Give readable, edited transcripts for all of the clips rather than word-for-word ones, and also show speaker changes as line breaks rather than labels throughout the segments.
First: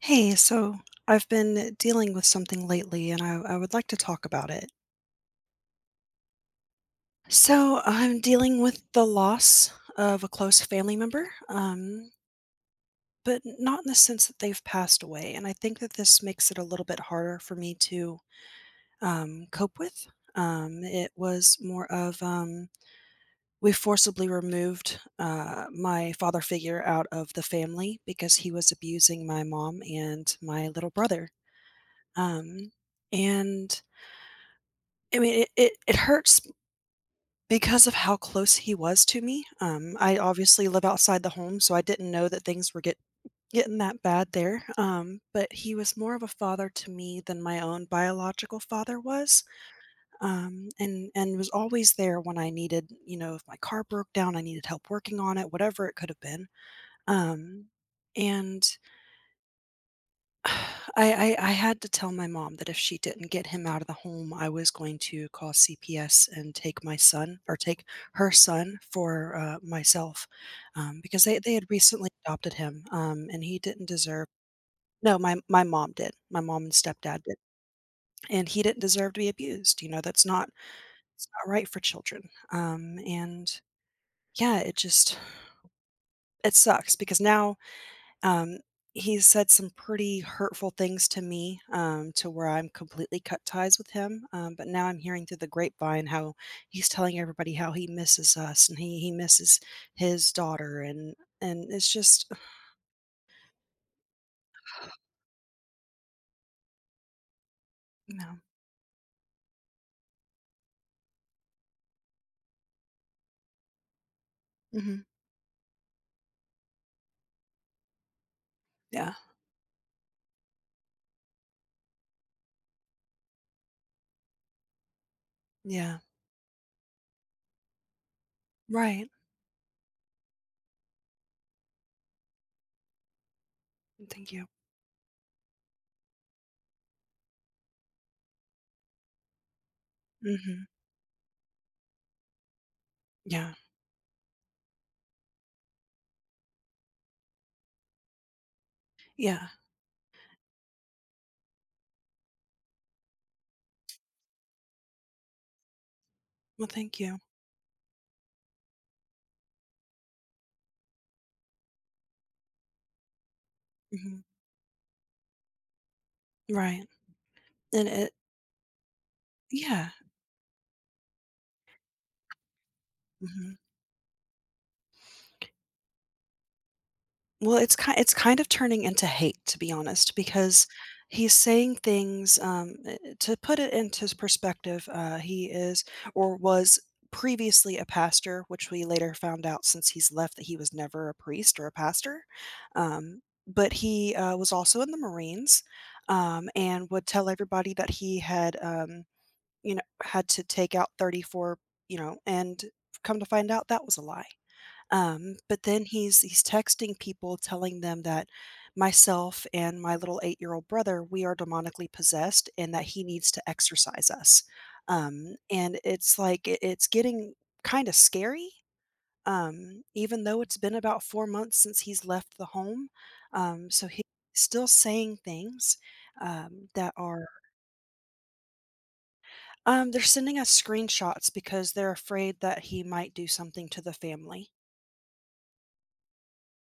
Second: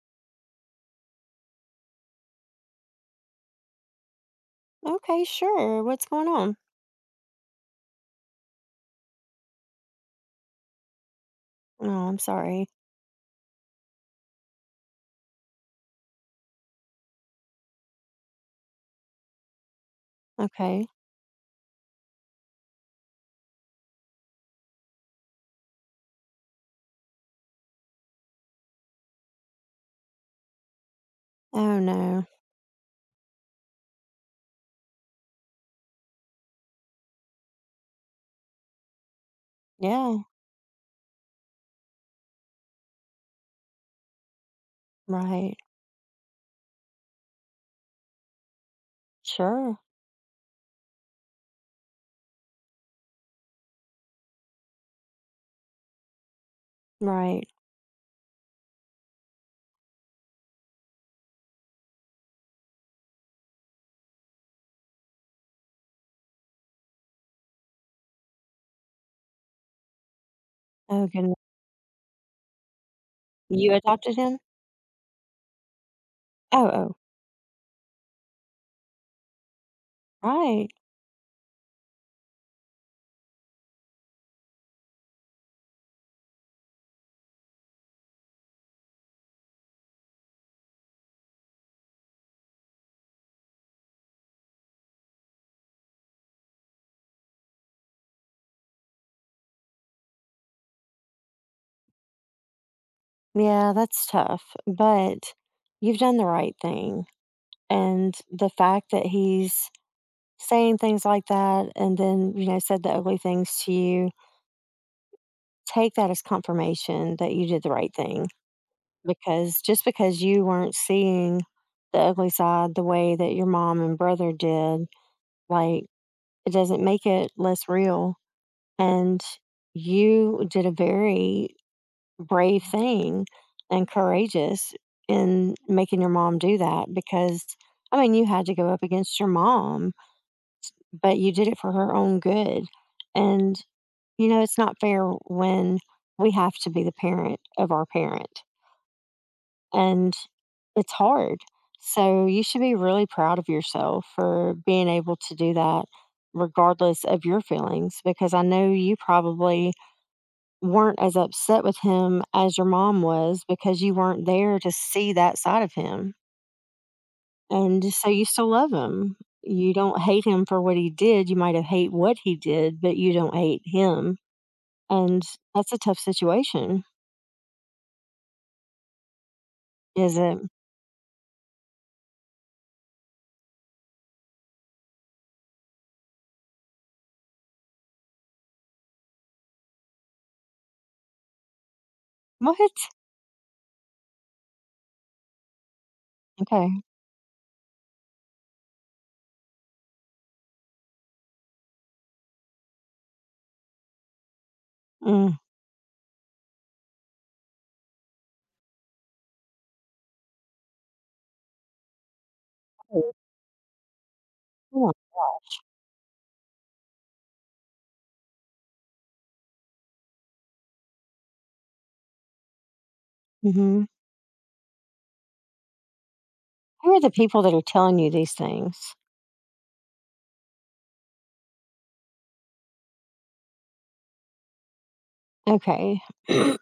Hey, so I've been dealing with something lately and I would like to talk about it.
Okay, sure. What's going on?
So I'm dealing with the loss of a close family member,
Oh, I'm sorry.
but not in the sense that they've passed away. And I think that this makes it a little bit harder for me to cope with.
Okay.
It was more of, we forcibly removed, my father figure out of the family because he was abusing my mom and my little brother.
Oh, no.
Um, and I mean, it hurts because of how close he was to me. I
Yeah,
obviously live outside the home, so I didn't know that things were getting that bad there. But
right.
he was more of a father to me than my own biological father was.
Sure.
And was always there when I needed, if my car broke down, I needed help working on it, whatever it could have been.
Right.
Um, and I had to tell my mom that if she didn't get him out of the home, I was going to call CPS and take my son or take her son for myself,
Oh,
because
goodness.
they had recently adopted him, and he
You
didn't
adopted
deserve.
him?
No, my mom did. My mom
Oh,
and
oh,
stepdad did, and he didn't deserve to be abused. You know, that's not
right.
it's not right for children. And yeah, it sucks because now. Um, he's said some pretty hurtful things to me, to where I'm completely cut ties with him. But now I'm hearing through the grapevine how he's telling everybody how he misses us and he misses his daughter and it's just
Yeah, that's tough, but you've done the right thing. And
no.
the fact that he's saying things like that and then, you know, said the ugly things to you,
Hmm.
take that as confirmation that you did the right thing.
Yeah.
Because just because you weren't seeing the ugly side the way that your mom and brother did, like,
Yeah.
it doesn't make it less real.
Right.
And you did a very brave thing and
Thank you.
courageous in making your mom do that because, I mean, you had to go up against your mom,
Hmm.
but you did it for her own good.
Yeah.
And, you know, it's not fair when we have to be the parent of our parent.
Yeah.
And it's hard. So you should be really proud of yourself for being able to do that
Well, thank
regardless
you.
of your feelings because I know you probably weren't as upset with him as your mom was because you
Hmm.
weren't there to see that side of him.
Right.
And
And
so
it.
you still love him. You
Yeah.
don't hate him for what he did. You might have hate what he did, but you don't
Mhm.
hate him. And that's a tough situation,
Well, it's kind of turning into hate, to be honest,
is it?
because he's saying things, to put it into s perspective, he is or was previously a pastor, which we later found out since he's left that he was never a priest or a pastor,
What?
um, but he, was also in the Marines,
Okay.
and would tell everybody that he had, had to take out 34, and come to find out that was a lie.
Mm.
But then he's texting people telling them that myself and my little 8-year-old brother, we are demonically possessed and that he needs to exorcise us. And it's like it's getting kind of scary. Even though it's been about 4 months since he's left the home.
Mm-hmm.
So he's still saying things, that
Who are the
are
people that are telling you these things?
they're sending us screenshots because they're afraid that he might do something to the family.
Okay.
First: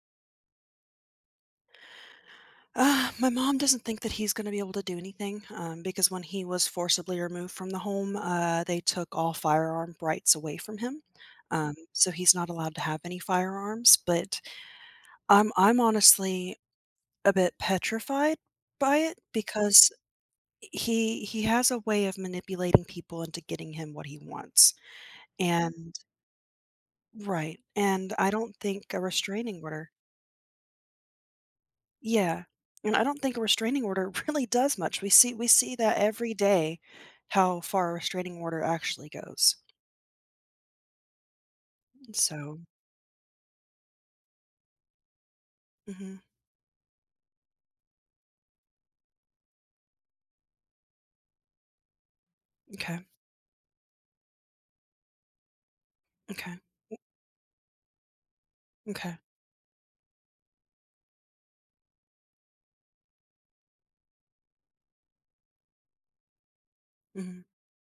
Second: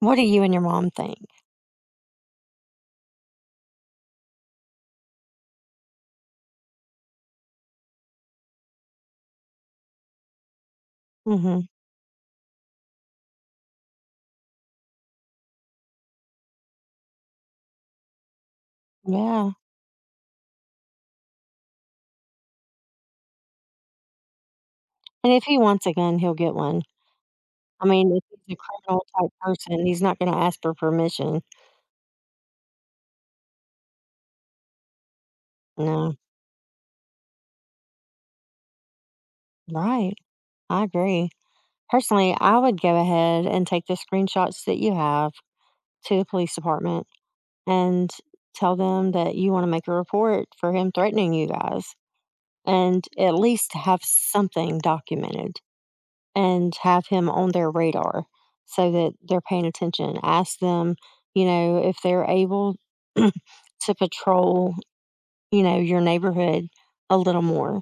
What do you and your mom think?
My mom doesn't think that he's going to be able to do anything, because when he was forcibly removed from the home, they took all firearm rights away from him.
Mhm.
So he's not allowed to have any firearms. But I'm honestly a bit petrified by it
Yeah.
because he has a way of manipulating people into getting him what he wants.
And if he wants a
And
gun, he'll get one.
right,
I mean,
and
if
I
he's
don't
a
think a
criminal type
restraining
person,
order.
he's not gonna ask for permission.
Yeah, and I don't think a restraining order really does much. We see that
No.
every day, how far a restraining order actually goes.
Right. I agree. Personally, I
So,
would go ahead and take the screenshots that you have
mhm,
to the police department and tell them that you wanna make a report for him threatening you guys
okay,
and at least have something documented.
okay,
And have him on their radar so that
okay,
they're paying attention. Ask them, you know, if they're able to patrol, you know, your neighborhood a little
mhm,
more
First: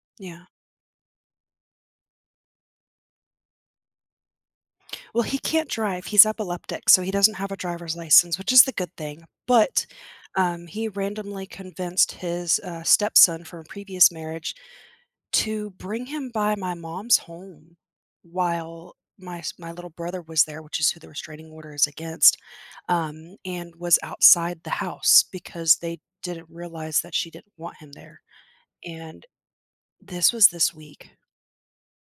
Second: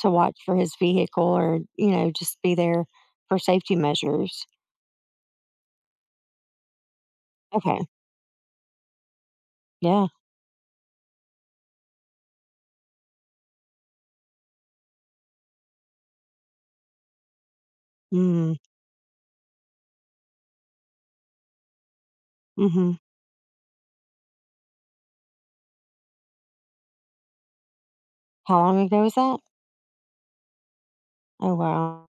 to watch
yeah.
for his vehicle or, you know, just be there for safety measures.
Well, he can't drive, he's epileptic, so he doesn't have a
Okay.
driver's license, which is the good thing, but,
Yeah.
he randomly convinced his, stepson from a previous marriage to bring him by my mom's home
Mm,
while my little brother was there, which is who the restraining order is against,
mm-hmm.
and was outside the house because they didn't realize that she didn't want him there.
How long ago was
And
that?
this was this week.
Oh, wow.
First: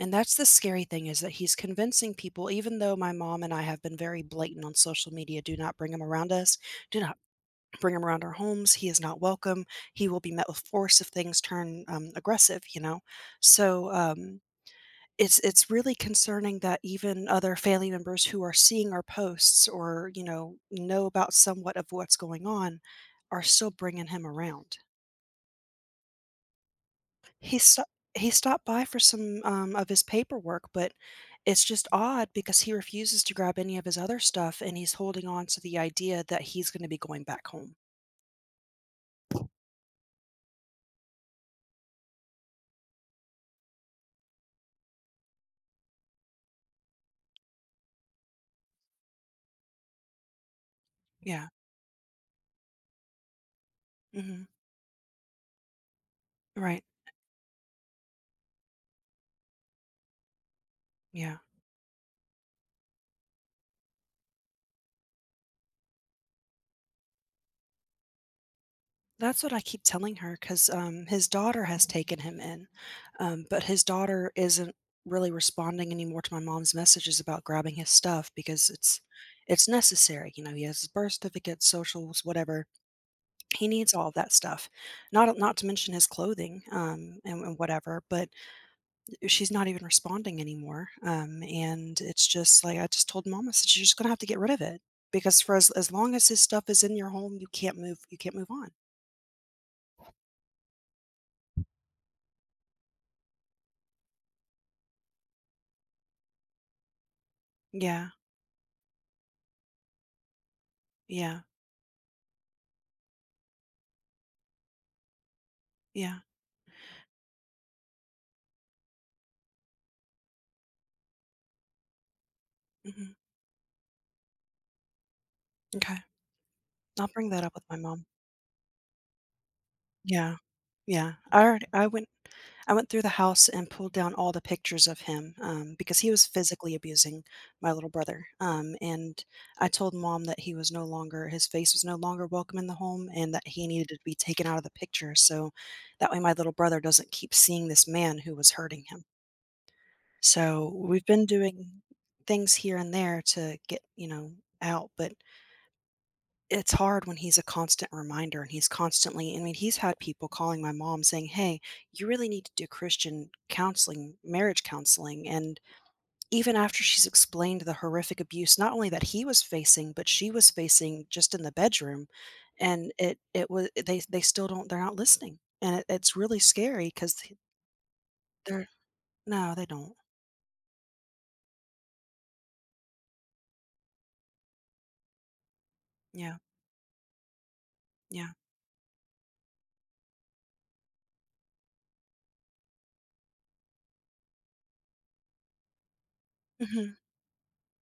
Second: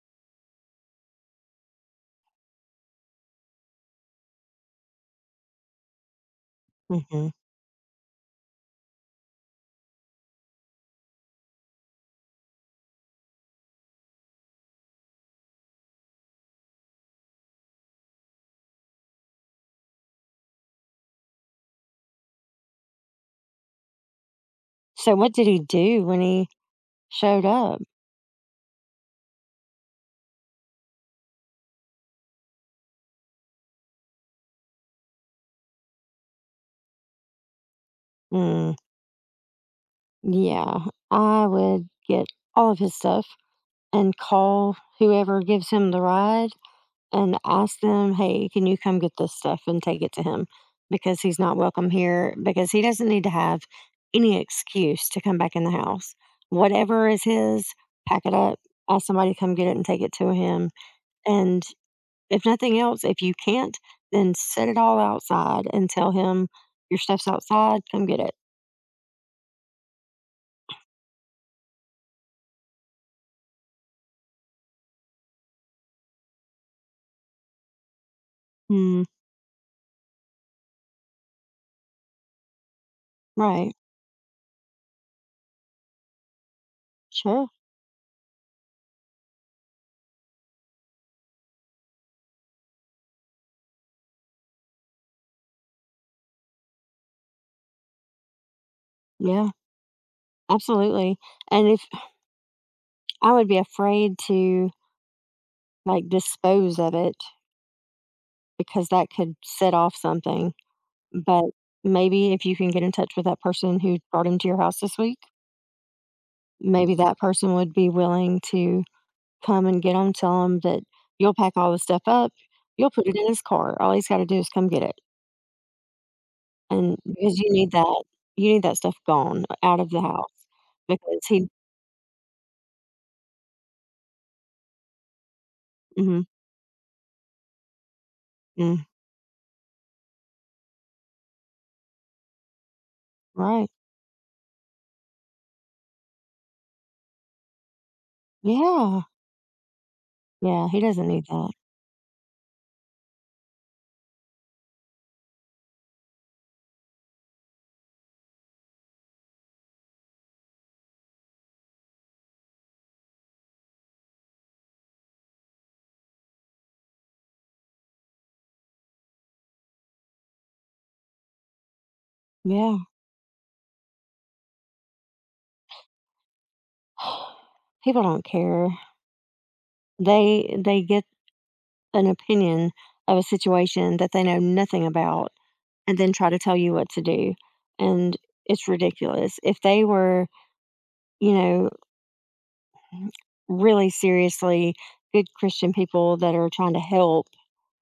And that's the scary thing is that he's convincing people, even though my mom and I have been very blatant on social media, do not bring him around us, do
mm
not
hmm
bring him around our homes. He is not welcome. He will be met with force if things turn, aggressive, you know? So it's really concerning that even other family members who are seeing our posts or know about somewhat of what's going on are still bringing him around.
So, what did he do when he showed
he
up?
sto- he stopped by for some, of his paperwork, but it's just odd because he refuses to grab any of his other stuff and he's holding on to the idea that he's going to be going back home.
Mm, yeah, I would get all of his stuff. And call whoever gives him the ride and ask them, "Hey, can you come get this stuff and take it to him? Because he's
Yeah.
not welcome here, because he doesn't need to have any
Hmm.
excuse to come back in the house.
Right.
Whatever is his, pack it up, ask somebody to come get it and take it to him.
Yeah.
And if nothing else, if you can't, then set it all outside and tell him your stuff's outside, come get it.'"
That's what I keep telling her, 'cause, his daughter has taken him in, but his daughter isn't really responding anymore to my mom's messages about grabbing his stuff because it's
Mm,
it's necessary. He has his birth certificate, socials, whatever. He
right.
needs all of that stuff, not to mention his clothing, um, and
Sure.
and whatever, but she's not even responding anymore, and it's just like I just told mom, I said, "You're just gonna have to get rid of it because for as long as his stuff is in your home, you can't move on."
Yeah, absolutely. And if I would be afraid to, like, dispose of it
Yeah,
because that could set off something,
yeah.
but maybe if you can get in touch with that person who brought him to your house this week,
Yeah,
maybe that person would be willing to come and get him, tell him that you'll pack all the stuff up, you'll put
mhm,
it in his car, all he's gotta do is come get it,
m'kay.
and
I'll bring
because
that up
you
with
need
my
that,
mom.
you need that stuff gone out of the house
Yeah, yeah.
because he
I went through the house and pulled down all the pictures of him, because he
mhm,
was physically abusing my little brother,
mm,
and I told mom that he was no longer his face was no longer welcome in the home and that he
right.
needed to be taken out of the picture so that way my little brother doesn't keep seeing this man who was hurting
Yeah,
him. So,
yeah, he
we've
doesn't need
been
that.
doing things here and there to get, out, but it's hard when he's a constant reminder and he's constantly I mean, he's had people calling my mom saying, "Hey, you really need to do Christian counseling, marriage counseling." And even after she's explained the horrific abuse, not only that he was facing, but she was facing just in the bedroom,
Yeah.
and it was, they still don't, they're not listening. And it's really scary because
People don't
they're
care.
no, they don't.
They get an opinion of a situation that they know nothing about and then try
Yeah.
to tell you what to do. And
Yeah.
it's ridiculous. If they were, you know, really seriously good Christian people that are trying to
Mhm.
help,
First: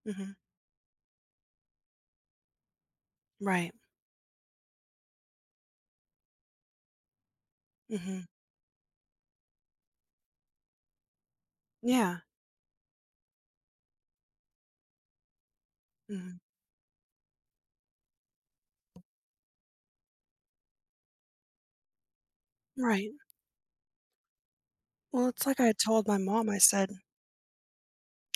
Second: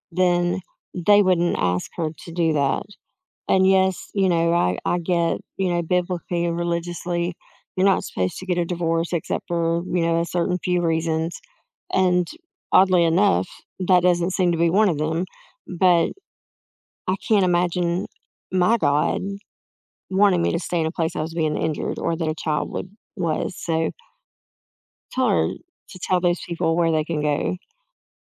Mhm.
then they wouldn't ask her to do that. And
Right.
yes, you know, I get, you know, biblically and religiously, you're not
Mhm.
supposed to get a divorce except for, you know, a certain few reasons.
Yeah.
And oddly enough, that doesn't seem to be one of them. But
Mhm.
I can't imagine my God wanting me to stay in a place I was being injured or that a child would
Right.
was. So it's
Well, it's
hard
like I
to
told my
tell those
mom, I
people
said,
where they can go.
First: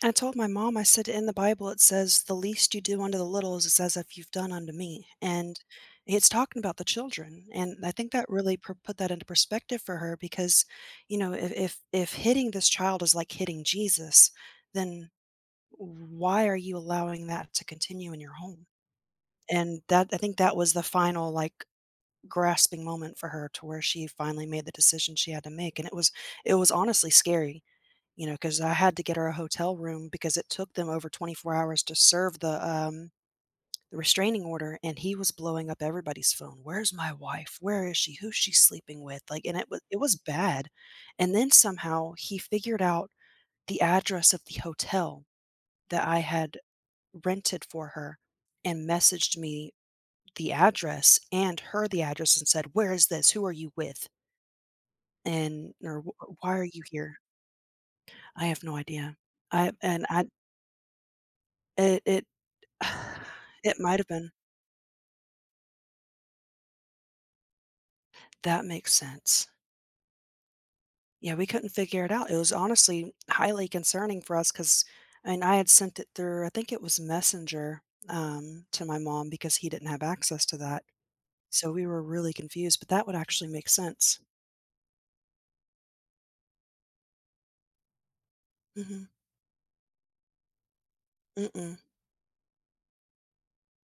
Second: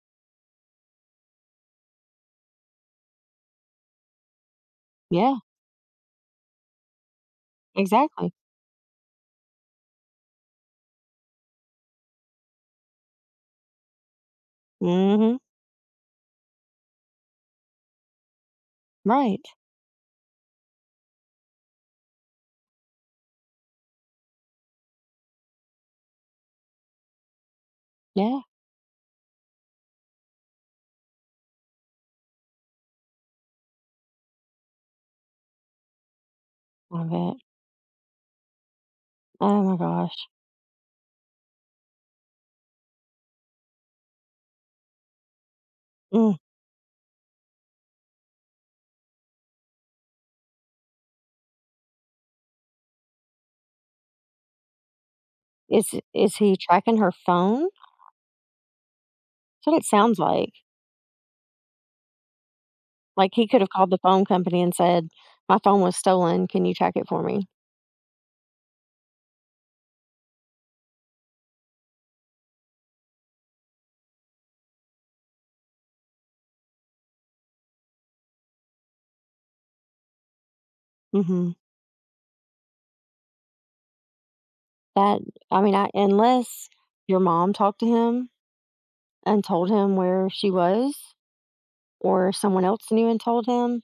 in the Bible, it says, the least you do unto the little is as if you've done unto me.
Yeah,
And it's talking about the children. And I think that
exactly.
really put that into perspective for her because, if, hitting this child is like hitting Jesus, then
Hmm.
why are you allowing that to continue in your home?
Right.
And that, I think that was the final, like, grasping moment for her to where she finally made the decision she had to make. And it was honestly scary,
Yeah.
because I had to get her a hotel room because it took them over 24 hours to serve the, the restraining order, and he was blowing up everybody's phone. "Where's
I
my
bet.
wife? Where is she? Who's she sleeping with?" Like, and
Oh
it
my
was it was
gosh.
bad, and then somehow he figured out the address of the hotel that I
Mm.
had rented for her and messaged me the address and her the address and said, "Where is this? Who are you with? And or, "Wh
Is
why
he
are you
tracking her
here?"
phone? That's
I have no idea. I
what it
and
sounds
I
like.
it it
Like he could have
It
called the
might have
phone
been.
company and said, "My phone was stolen. Can you track it for me?"
That makes sense. Yeah, we couldn't figure it out. It was honestly highly concerning for us, 'cause I mean, I had sent it through, I think it was Messenger, to my mom because he didn't have access to that.
Hmm.
So we were really confused, but that would actually make sense.
That. I mean, I, unless your mom talked to him
Mhm.
and told him where she was,
Mm-mm.
or someone else knew and told him,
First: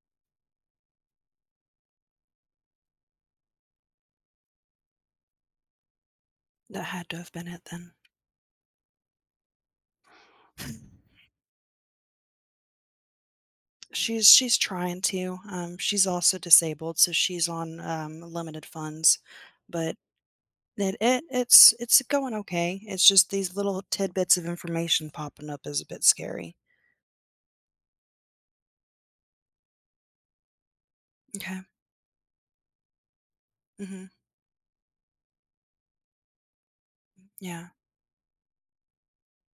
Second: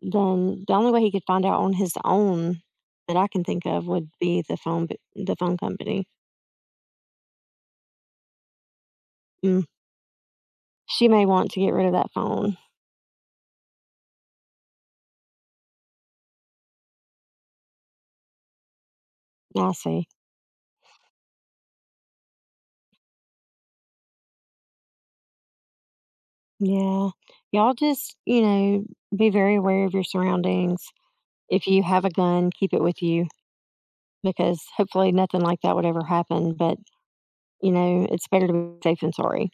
then the only way he could find out on his own that I can think of would be the phone company.
That had to have been it then.
Mm, she may want to get rid of that phone.
She's trying to, she's also disabled, so she's on, limited funds,
I
but
see.
it's going okay. It's just these little tidbits of information popping up is a bit scary.
Yeah. Y'all just, you know, be very aware of your surroundings.
Okay.
If you have a gun, keep it with you
Mhm.
because hopefully nothing like that would ever happen. But,
Yeah,
you know, it's better to be safe than sorry.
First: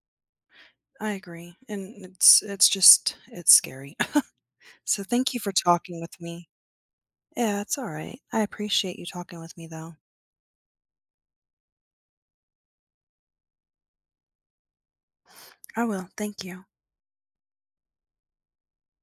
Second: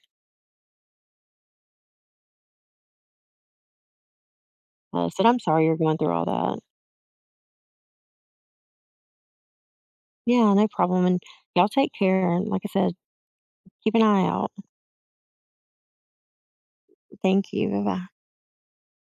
I agree. And it's scary. So
Said,
thank
I'm
you for
sorry you're going
talking
through
with
all
me.
that.
Yeah, it's all right. I appreciate you talking with me though.
Yeah, no problem. And y'all take care. And like I said, keep an eye out.
I will. Thank you.
Thank you. Bye bye.